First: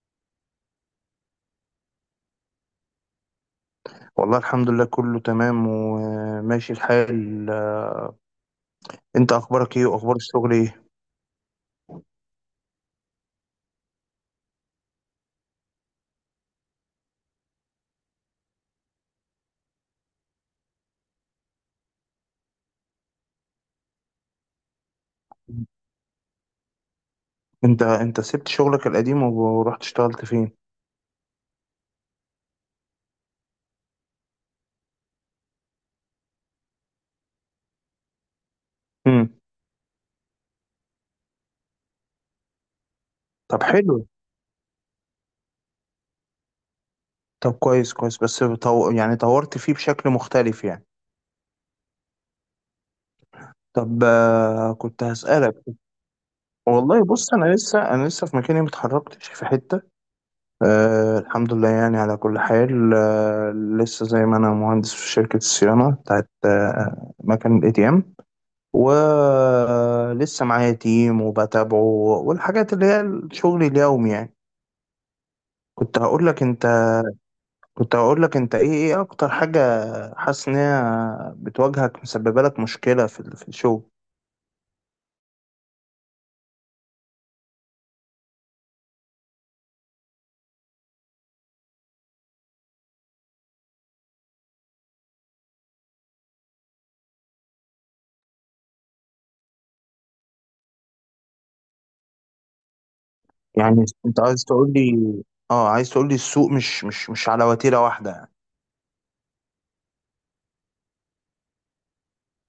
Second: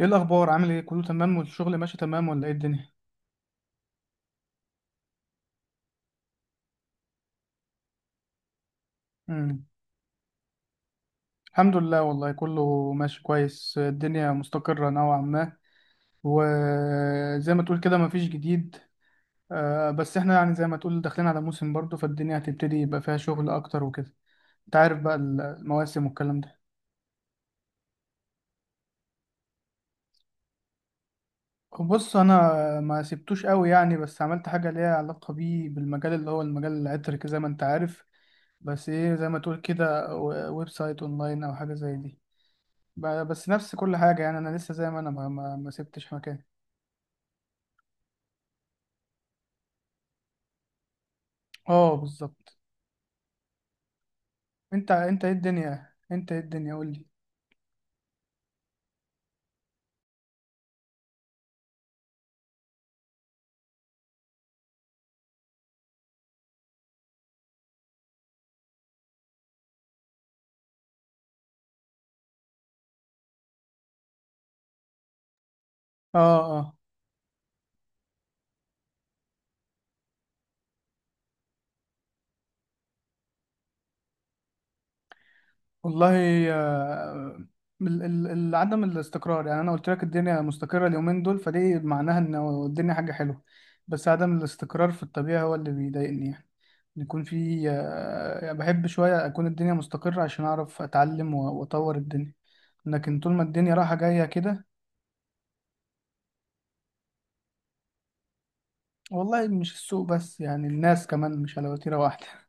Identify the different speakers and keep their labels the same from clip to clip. Speaker 1: ايه الاخبار؟ عامل ايه؟ كله تمام والشغل ماشي تمام ولا ايه الدنيا؟
Speaker 2: والله الحمد لله كله تمام وماشي الحال. انت
Speaker 1: امم
Speaker 2: اخبارك ايه واخبار الشغل ايه؟
Speaker 1: الحمد لله، والله كله ماشي كويس، الدنيا مستقرة نوعا ما. وزي ما تقول كده، مفيش جديد. بس احنا يعني زي ما تقول داخلين على موسم برضه، فالدنيا هتبتدي يبقى فيها شغل اكتر وكده. انت عارف بقى المواسم والكلام ده.
Speaker 2: انت سبت شغلك القديم ورحت اشتغلت فين؟
Speaker 1: بص انا ما سبتوش قوي يعني، بس عملت حاجه ليها علاقه بيه بالمجال اللي هو المجال العطري زي ما انت عارف. بس ايه، زي ما
Speaker 2: امم.
Speaker 1: تقول كده، ويب سايت اونلاين او حاجه زي دي. بس
Speaker 2: طب
Speaker 1: نفس كل
Speaker 2: حلو.
Speaker 1: حاجة، يعني أنا لسه زي ما أنا، ما سبتش مكان.
Speaker 2: طب كويس كويس بس يعني طورت فيه بشكل مختلف يعني.
Speaker 1: اه بالظبط.
Speaker 2: طب كنت هسألك.
Speaker 1: أنت إيه الدنيا، قول
Speaker 2: والله
Speaker 1: لي.
Speaker 2: بص أنا لسه في مكاني متحركتش في حتة. أه الحمد لله يعني على كل حال. لسه زي ما أنا مهندس في شركة الصيانة بتاعت مكان الاي تي ام. ولسه معايا تيم وبتابعه، والحاجات اللي هي الشغل اليومي يعني. كنت
Speaker 1: اه،
Speaker 2: هقول لك أنت
Speaker 1: اه.
Speaker 2: كنت هقول لك أنت، إيه أكتر حاجة حاسس إن هي بتواجهك مسببة لك مشكلة في الشغل؟
Speaker 1: والله، آه، عدم الاستقرار. يعني أنا قلت لك الدنيا مستقرة اليومين دول، فدي معناها إن الدنيا حاجة حلوة، بس عدم الاستقرار في الطبيعة هو اللي بيضايقني يعني. إن يكون في يعني بحب شوية أكون الدنيا مستقرة عشان أعرف أتعلم وأطور الدنيا، لكن طول ما الدنيا
Speaker 2: يعني
Speaker 1: رايحة
Speaker 2: انت
Speaker 1: جاية
Speaker 2: عايز
Speaker 1: كده.
Speaker 2: تقول لي، اه عايز تقول لي السوق مش على وتيرة واحدة يعني؟
Speaker 1: والله مش السوق بس، يعني الناس كمان مش على وتيرة واحدة.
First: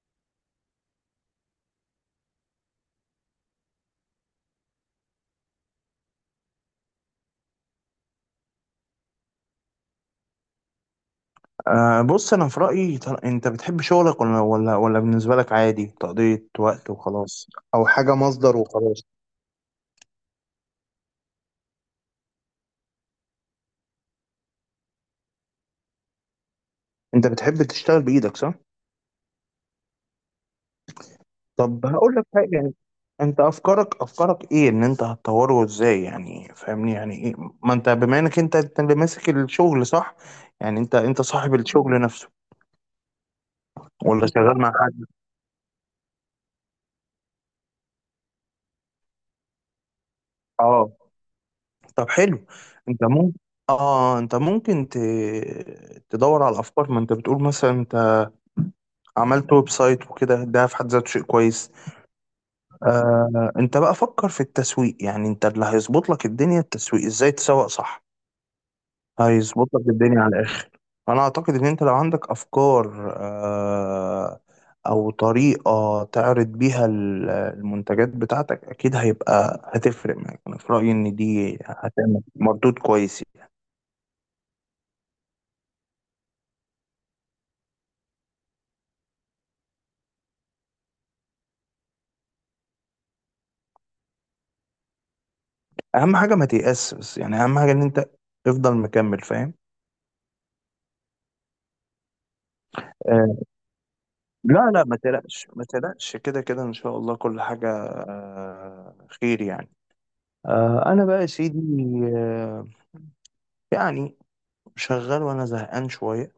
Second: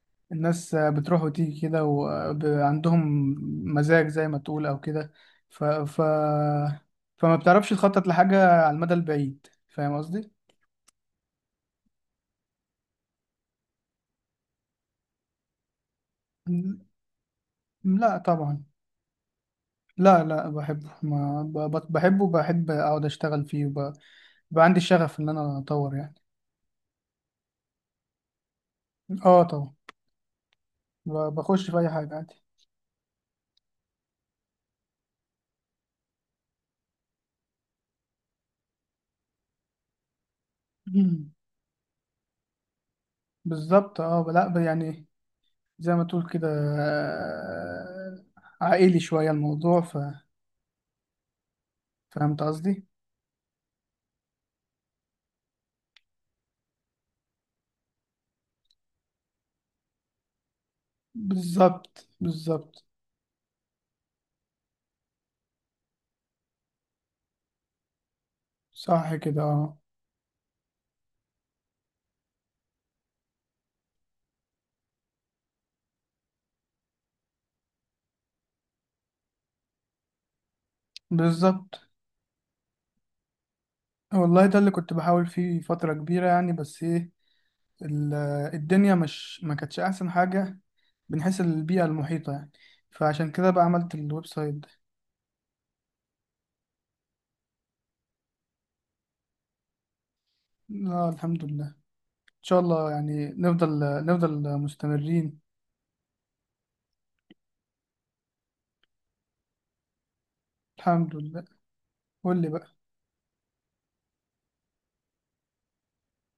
Speaker 1: الناس بتروح وتيجي كده، وعندهم مزاج زي ما تقول أو كده. ف... ف... فما بتعرفش تخطط لحاجة على المدى البعيد. فاهم قصدي؟
Speaker 2: آه بص انا في رأيي، انت بتحب شغلك ولا بالنسبة لك عادي تقضية
Speaker 1: م-
Speaker 2: وقت وخلاص؟ او حاجة
Speaker 1: لا
Speaker 2: مصدر
Speaker 1: طبعا.
Speaker 2: وخلاص؟
Speaker 1: لا، لا، بحبه، ما ب... ب- بحبه وبحب أقعد أشتغل فيه، بقى عندي الشغف إن أنا أطور يعني.
Speaker 2: انت بتحب تشتغل بايدك صح؟
Speaker 1: اه طبعا. بخش في
Speaker 2: طب
Speaker 1: أي حاجة
Speaker 2: هقول لك
Speaker 1: عادي.
Speaker 2: حاجة يعني، انت افكارك ايه ان انت هتطوره ازاي؟ يعني فاهمني يعني ايه؟ ما انت بما انك انت اللي ماسك الشغل صح؟ يعني انت صاحب الشغل نفسه
Speaker 1: بالظبط، اه.
Speaker 2: ولا
Speaker 1: لا
Speaker 2: شغال مع حد؟
Speaker 1: يعني، زي ما تقول كده، آه، عائلي شوية الموضوع.
Speaker 2: اه. طب
Speaker 1: فهمت
Speaker 2: حلو.
Speaker 1: قصدي؟
Speaker 2: انت ممكن، اه انت ممكن تدور على افكار. ما انت بتقول مثلا انت عملت ويب سايت وكده، ده في حد ذاته شيء كويس.
Speaker 1: بالظبط، بالظبط.
Speaker 2: آه انت بقى فكر في التسويق، يعني انت اللي هيظبط لك الدنيا التسويق، ازاي تسوق صح.
Speaker 1: صح كده،
Speaker 2: هيظبط
Speaker 1: اه.
Speaker 2: لك الدنيا على الاخر. انا اعتقد ان انت لو عندك افكار او طريقة تعرض بيها المنتجات بتاعتك، اكيد هيبقى هتفرق معاك، انا في رأيي ان دي
Speaker 1: بالظبط.
Speaker 2: هتعمل مردود كويس يعني.
Speaker 1: والله ده اللي كنت بحاول فيه فترة كبيرة يعني، بس ايه، ال- الدنيا مش، ما كانتش أحسن حاجة من حيث البيئة المحيطة يعني، فعشان كده بقى عملت الويب سايت ده.
Speaker 2: اهم حاجه ما تيأس بس يعني، اهم حاجه ان انت تفضل مكمل فاهم.
Speaker 1: لا الحمد لله، إن شاء الله يعني
Speaker 2: آه.
Speaker 1: نفضل
Speaker 2: لا لا ما
Speaker 1: مستمرين.
Speaker 2: تقلقش ما تقلقش، كده كده ان شاء الله كل حاجه خير يعني. آه انا
Speaker 1: الحمد
Speaker 2: بقى يا
Speaker 1: لله.
Speaker 2: سيدي.
Speaker 1: قول لي
Speaker 2: آه.
Speaker 1: بقى.
Speaker 2: يعني شغال وانا زهقان شويه.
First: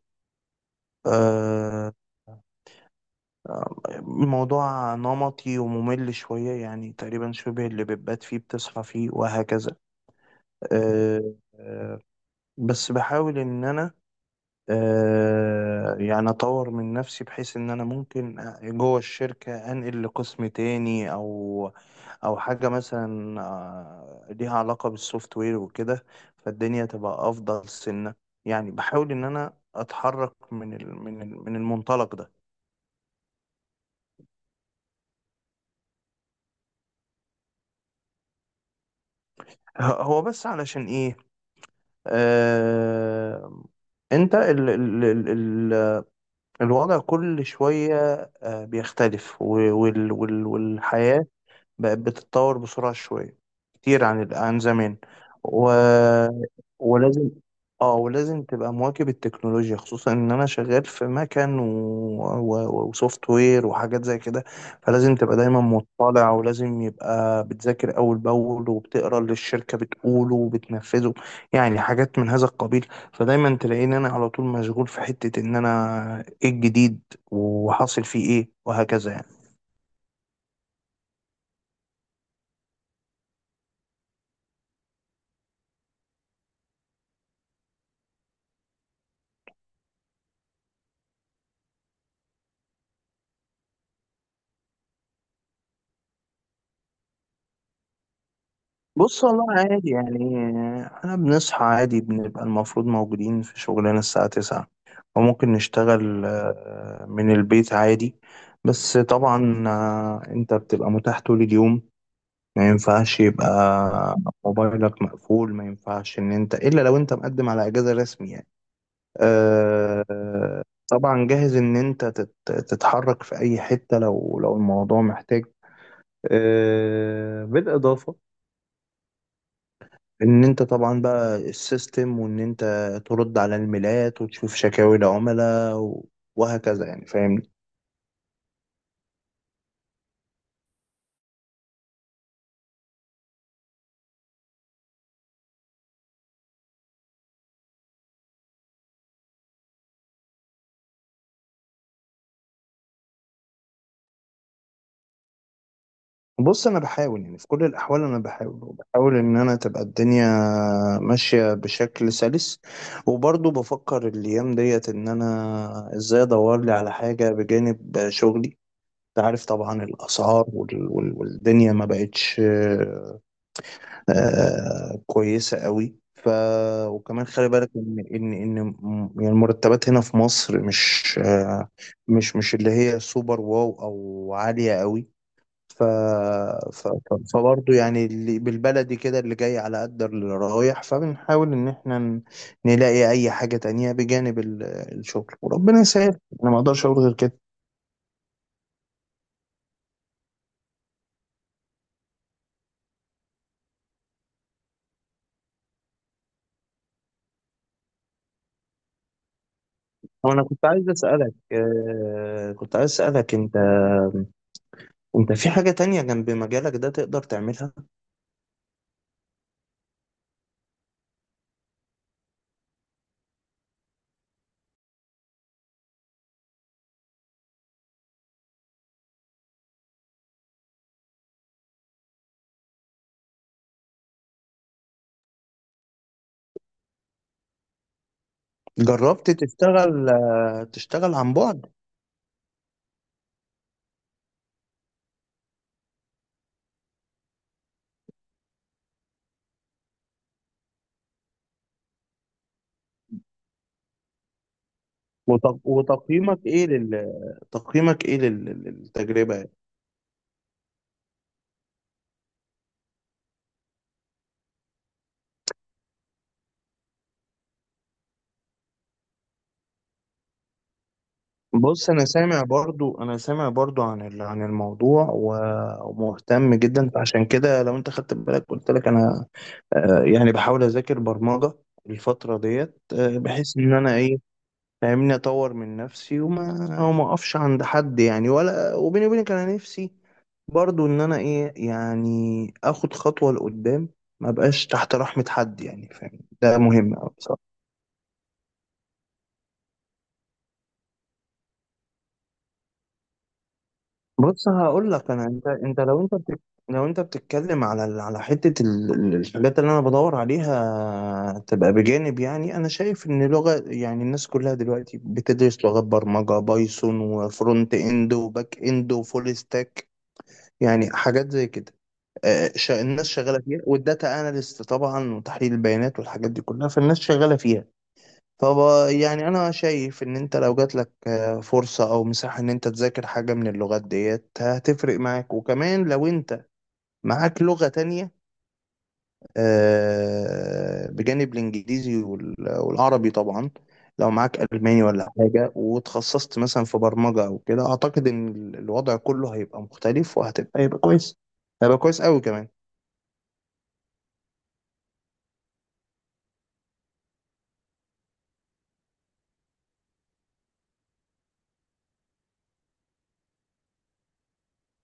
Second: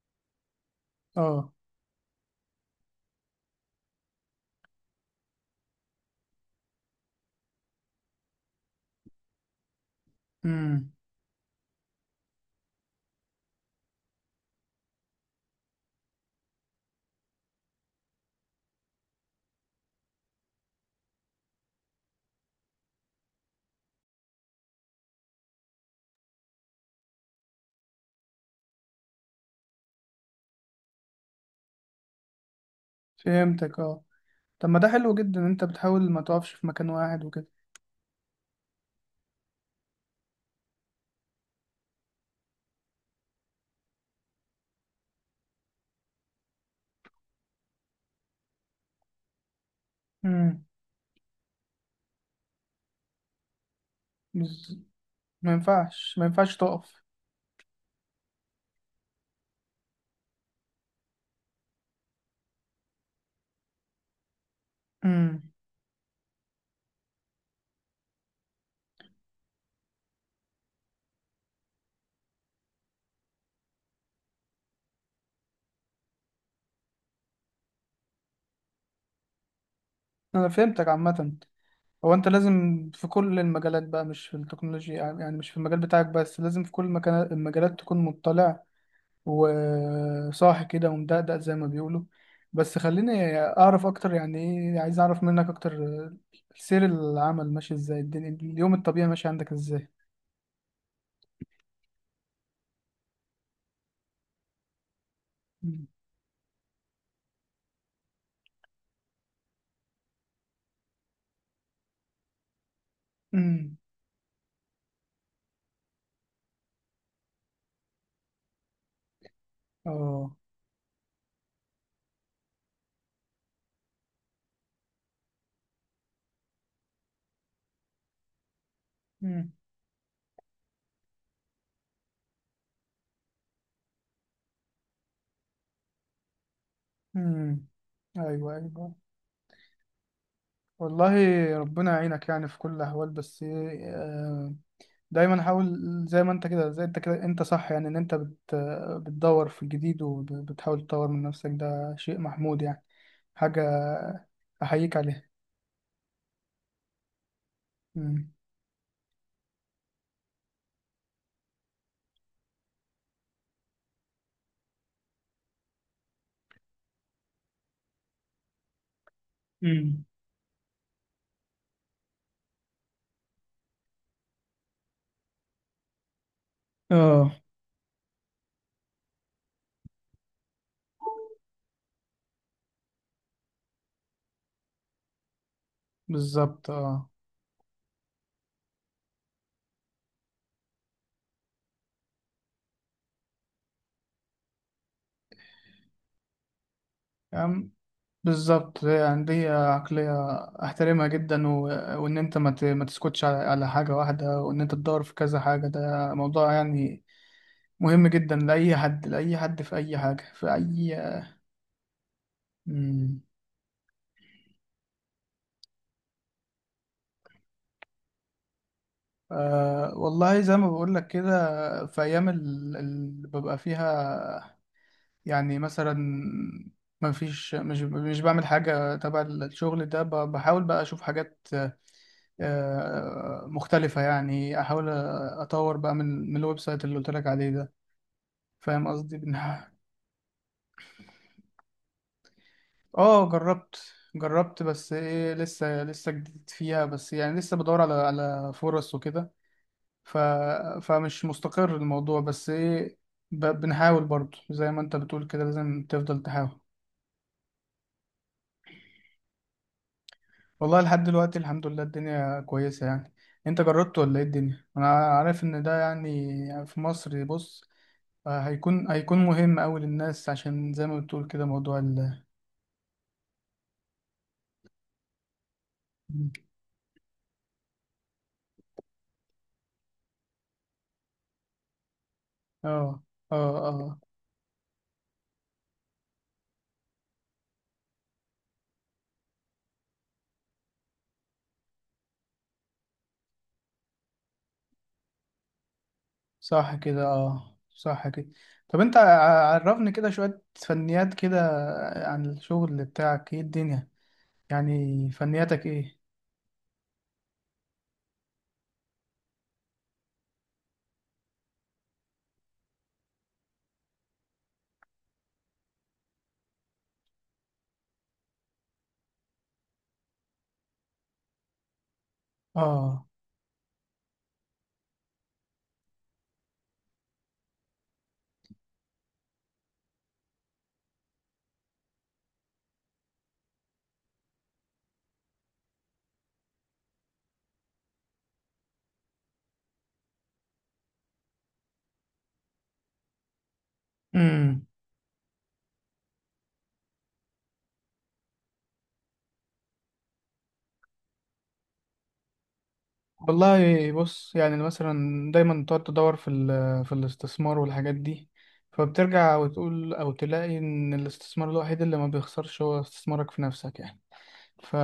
Speaker 1: اه.
Speaker 2: آه. آه، الموضوع نمطي وممل شويه، يعني تقريبا شبه اللي بتبات فيه بتصحى فيه وهكذا.
Speaker 1: امم
Speaker 2: آه، آه. بس بحاول ان انا يعني اطور من نفسي، بحيث ان انا ممكن جوه الشركة انقل لقسم تاني، او او حاجة مثلا ليها علاقة بالسوفت وير وكده، فالدنيا تبقى افضل سنة. يعني بحاول ان انا اتحرك من المنطلق ده.
Speaker 1: فهمتك، اه. طب ما ده حلو جدا إن انت بتحاول ما تقفش في مكان واحد وكده.
Speaker 2: هو بس علشان ايه؟ آه انت ال ال ال ال الوضع كل شوية بيختلف
Speaker 1: امم
Speaker 2: والحياة بقت بتتطور بسرعة شوية كتير عن
Speaker 1: بز...
Speaker 2: زمان.
Speaker 1: ما
Speaker 2: و...
Speaker 1: ينفعش ما ينفعش تقف.
Speaker 2: ولازم، اه ولازم تبقى مواكب التكنولوجيا، خصوصا ان انا شغال في مكن وسوفت وير وحاجات زي كده، فلازم تبقى
Speaker 1: امم
Speaker 2: دايما مطلع، ولازم يبقى بتذاكر اول باول وبتقرا اللي الشركة بتقوله وبتنفذه. يعني حاجات من هذا القبيل. فدايما تلاقيني انا على طول مشغول في حتة ان انا ايه الجديد وحاصل فيه ايه وهكذا يعني.
Speaker 1: انا فهمتك عامة. هو انت لازم في كل المجالات بقى، مش في التكنولوجيا يعني، مش في المجال بتاعك بس، لازم في كل المجالات تكون مطلع وصاحي كده ومدقدق زي ما بيقولوا. بس خليني اعرف اكتر، يعني ايه، عايز اعرف منك اكتر. سير العمل ماشي ازاي؟ الدنيا اليوم الطبيعي
Speaker 2: بص
Speaker 1: ماشي
Speaker 2: والله
Speaker 1: عندك ازاي؟
Speaker 2: عادي يعني، احنا بنصحى عادي، بنبقى المفروض موجودين في شغلنا الساعة 9، وممكن
Speaker 1: امم
Speaker 2: نشتغل من البيت عادي. بس طبعا انت بتبقى متاح طول اليوم، ما ينفعش يبقى
Speaker 1: امم
Speaker 2: موبايلك مقفول، ما ينفعش ان انت الا لو انت مقدم على اجازة رسمي يعني.
Speaker 1: اه
Speaker 2: آه، طبعا جاهز ان انت تتحرك في اي حتة، لو الموضوع محتاج. بالإضافة ان انت طبعا بقى السيستم، وان انت ترد على الميلات وتشوف شكاوي العملاء وهكذا يعني فاهمني.
Speaker 1: امم ايوه، ايوه. والله ربنا يعينك يعني في كل الاحوال، بس إيه، آه، دايما حاول. زي ما انت كده زي انت كده، انت صح يعني، ان انت بتدور في الجديد وبتحاول تطور من نفسك، ده شيء محمود يعني. حاجة احييك عليها.
Speaker 2: بص انا بحاول يعني في كل الاحوال، انا
Speaker 1: امم
Speaker 2: بحاول وبحاول ان انا تبقى الدنيا ماشيه بشكل سلس، وبرضه بفكر الايام ديت ان انا ازاي ادور لي على حاجه بجانب شغلي. انت عارف طبعا
Speaker 1: امم
Speaker 2: الاسعار والدنيا ما بقتش كويسة قوي وكمان
Speaker 1: اه.
Speaker 2: خلي بالك ان يعني المرتبات هنا في مصر مش آه مش مش اللي هي سوبر، واو او عالية قوي. ف
Speaker 1: بالظبط،
Speaker 2: ف
Speaker 1: اه.
Speaker 2: فبرضه يعني اللي بالبلدي كده اللي جاي على قد اللي رايح، فبنحاول ان احنا نلاقي اي حاجة تانية بجانب الشغل، وربنا يسهل، انا ما اقدرش اقول غير كده.
Speaker 1: بالظبط يعني، دي عقلية أحترمها جدا، وإن أنت ما تسكتش على حاجة واحدة، وإن أنت تدور في كذا حاجة، ده موضوع يعني مهم جدا لأي حد، لأي حد في أي حاجة،
Speaker 2: وانا
Speaker 1: في أي
Speaker 2: كنت عايز
Speaker 1: مم.
Speaker 2: اسالك، انت انت في حاجة تانية جنب مجالك ده تقدر تعملها؟
Speaker 1: والله زي ما بقول لك كده، في أيام اللي ببقى فيها يعني مثلا ما فيش، مش بعمل حاجة تبع الشغل ده، بحاول بقى أشوف حاجات مختلفة يعني، أحاول أطور بقى من الويب سايت اللي قلت لك عليه ده. فاهم قصدي
Speaker 2: جربت
Speaker 1: بنها؟
Speaker 2: تشتغل تشتغل عن بعد؟
Speaker 1: اه جربت. جربت، بس ايه لسه جديد فيها، بس يعني لسه بدور على فرص وكده. ف فمش مستقر الموضوع، بس ايه بنحاول برضه زي ما انت بتقول كده، لازم تفضل
Speaker 2: وتقييمك
Speaker 1: تحاول.
Speaker 2: ايه لل تقييمك ايه للتجربة يعني؟
Speaker 1: والله لحد دلوقتي الحمد لله الدنيا كويسة يعني. انت جربت ولا ايه الدنيا؟ انا عارف ان ده يعني في مصر. بص هيكون مهم أوي للناس، عشان زي ما بتقول كده، موضوع
Speaker 2: بص انا سامع برضو عن عن الموضوع ومهتم جدا، فعشان كده لو انت خدت بالك قلت لك انا يعني بحاول اذاكر برمجة الفترة ديت،
Speaker 1: اه،
Speaker 2: بحيث
Speaker 1: اه،
Speaker 2: ان انا
Speaker 1: اه،
Speaker 2: ايه فاهمني، اطور من نفسي وما اقفش عند حد يعني، ولا وبيني وبينك انا نفسي برضو ان انا ايه يعني اخد خطوة لقدام، ما بقاش تحت رحمة حد يعني فاهم، ده
Speaker 1: صح
Speaker 2: مهم
Speaker 1: كده،
Speaker 2: أوي بصراحة.
Speaker 1: اه، صح كده. طب انت عرفني كده شوية فنيات كده عن الشغل بتاعك. ايه الدنيا،
Speaker 2: بص هقول
Speaker 1: يعني
Speaker 2: لك انا، انت
Speaker 1: فنياتك
Speaker 2: انت
Speaker 1: ايه؟
Speaker 2: لو انت لو انت بتتكلم على على حتة الحاجات اللي انا بدور عليها تبقى بجانب، يعني انا شايف ان لغة، يعني الناس كلها دلوقتي بتدرس لغات برمجة، بايثون وفرونت اند وباك اند وفول ستاك، يعني حاجات زي كده.
Speaker 1: اه
Speaker 2: الناس شغاله فيها، والداتا اناليست طبعا، وتحليل البيانات والحاجات دي كلها فالناس شغاله فيها. طب يعني انا شايف ان انت لو جات لك فرصه او مساحه ان انت تذاكر حاجه من اللغات ديت، هتفرق معاك. وكمان لو انت معاك لغه تانية بجانب الانجليزي والعربي طبعا، لو معاك الماني ولا حاجه وتخصصت مثلا في برمجه او كده، اعتقد ان الوضع كله هيبقى مختلف، هيبقى كويس، هيبقى كويس قوي كمان.
Speaker 1: والله بص، يعني مثلا، دايما بتقعد تدور في في الاستثمار والحاجات دي، فبترجع وتقول او تلاقي ان الاستثمار الوحيد اللي ما بيخسرش هو استثمارك في نفسك يعني. ف...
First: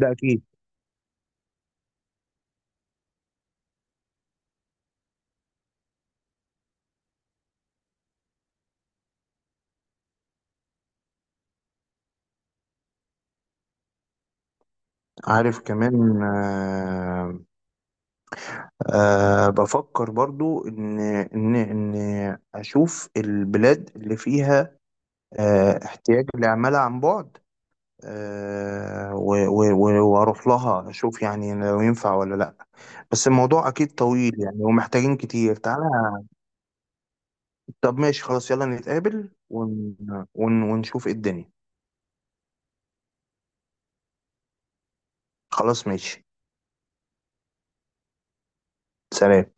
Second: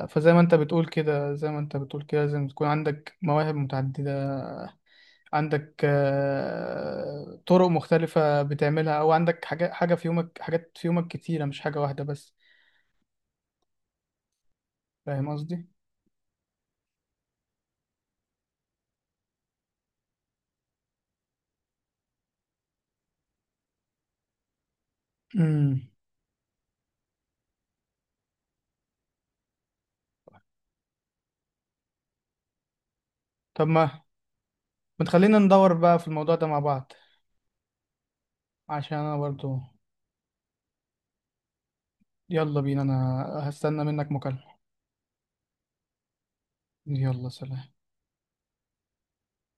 Speaker 2: ده
Speaker 1: فزي ما
Speaker 2: اكيد.
Speaker 1: انت بتقول كده زي ما انت بتقول كده لازم تكون عندك مواهب متعددة، عندك طرق مختلفة بتعملها، او عندك حاجة حاجة في يومك حاجات في يومك كتيرة، مش حاجة واحدة بس. فاهم
Speaker 2: عارف
Speaker 1: قصدي؟
Speaker 2: كمان بفكر برضو إن أشوف البلاد اللي فيها
Speaker 1: امم
Speaker 2: احتياج لعمالة عن بعد، وأروح لها أشوف يعني لو ينفع ولا لأ. بس
Speaker 1: طب
Speaker 2: الموضوع أكيد
Speaker 1: ما
Speaker 2: طويل يعني، ومحتاجين
Speaker 1: بتخلينا
Speaker 2: كتير
Speaker 1: ندور
Speaker 2: تعالى.
Speaker 1: بقى في الموضوع ده مع بعض،
Speaker 2: طب ماشي خلاص، يلا
Speaker 1: عشان انا
Speaker 2: نتقابل
Speaker 1: برضو.
Speaker 2: ونشوف إيه الدنيا.
Speaker 1: يلا بينا، انا هستنى منك مكالمة.
Speaker 2: خلاص ماشي.
Speaker 1: يلا سلام.
Speaker 2: سلام.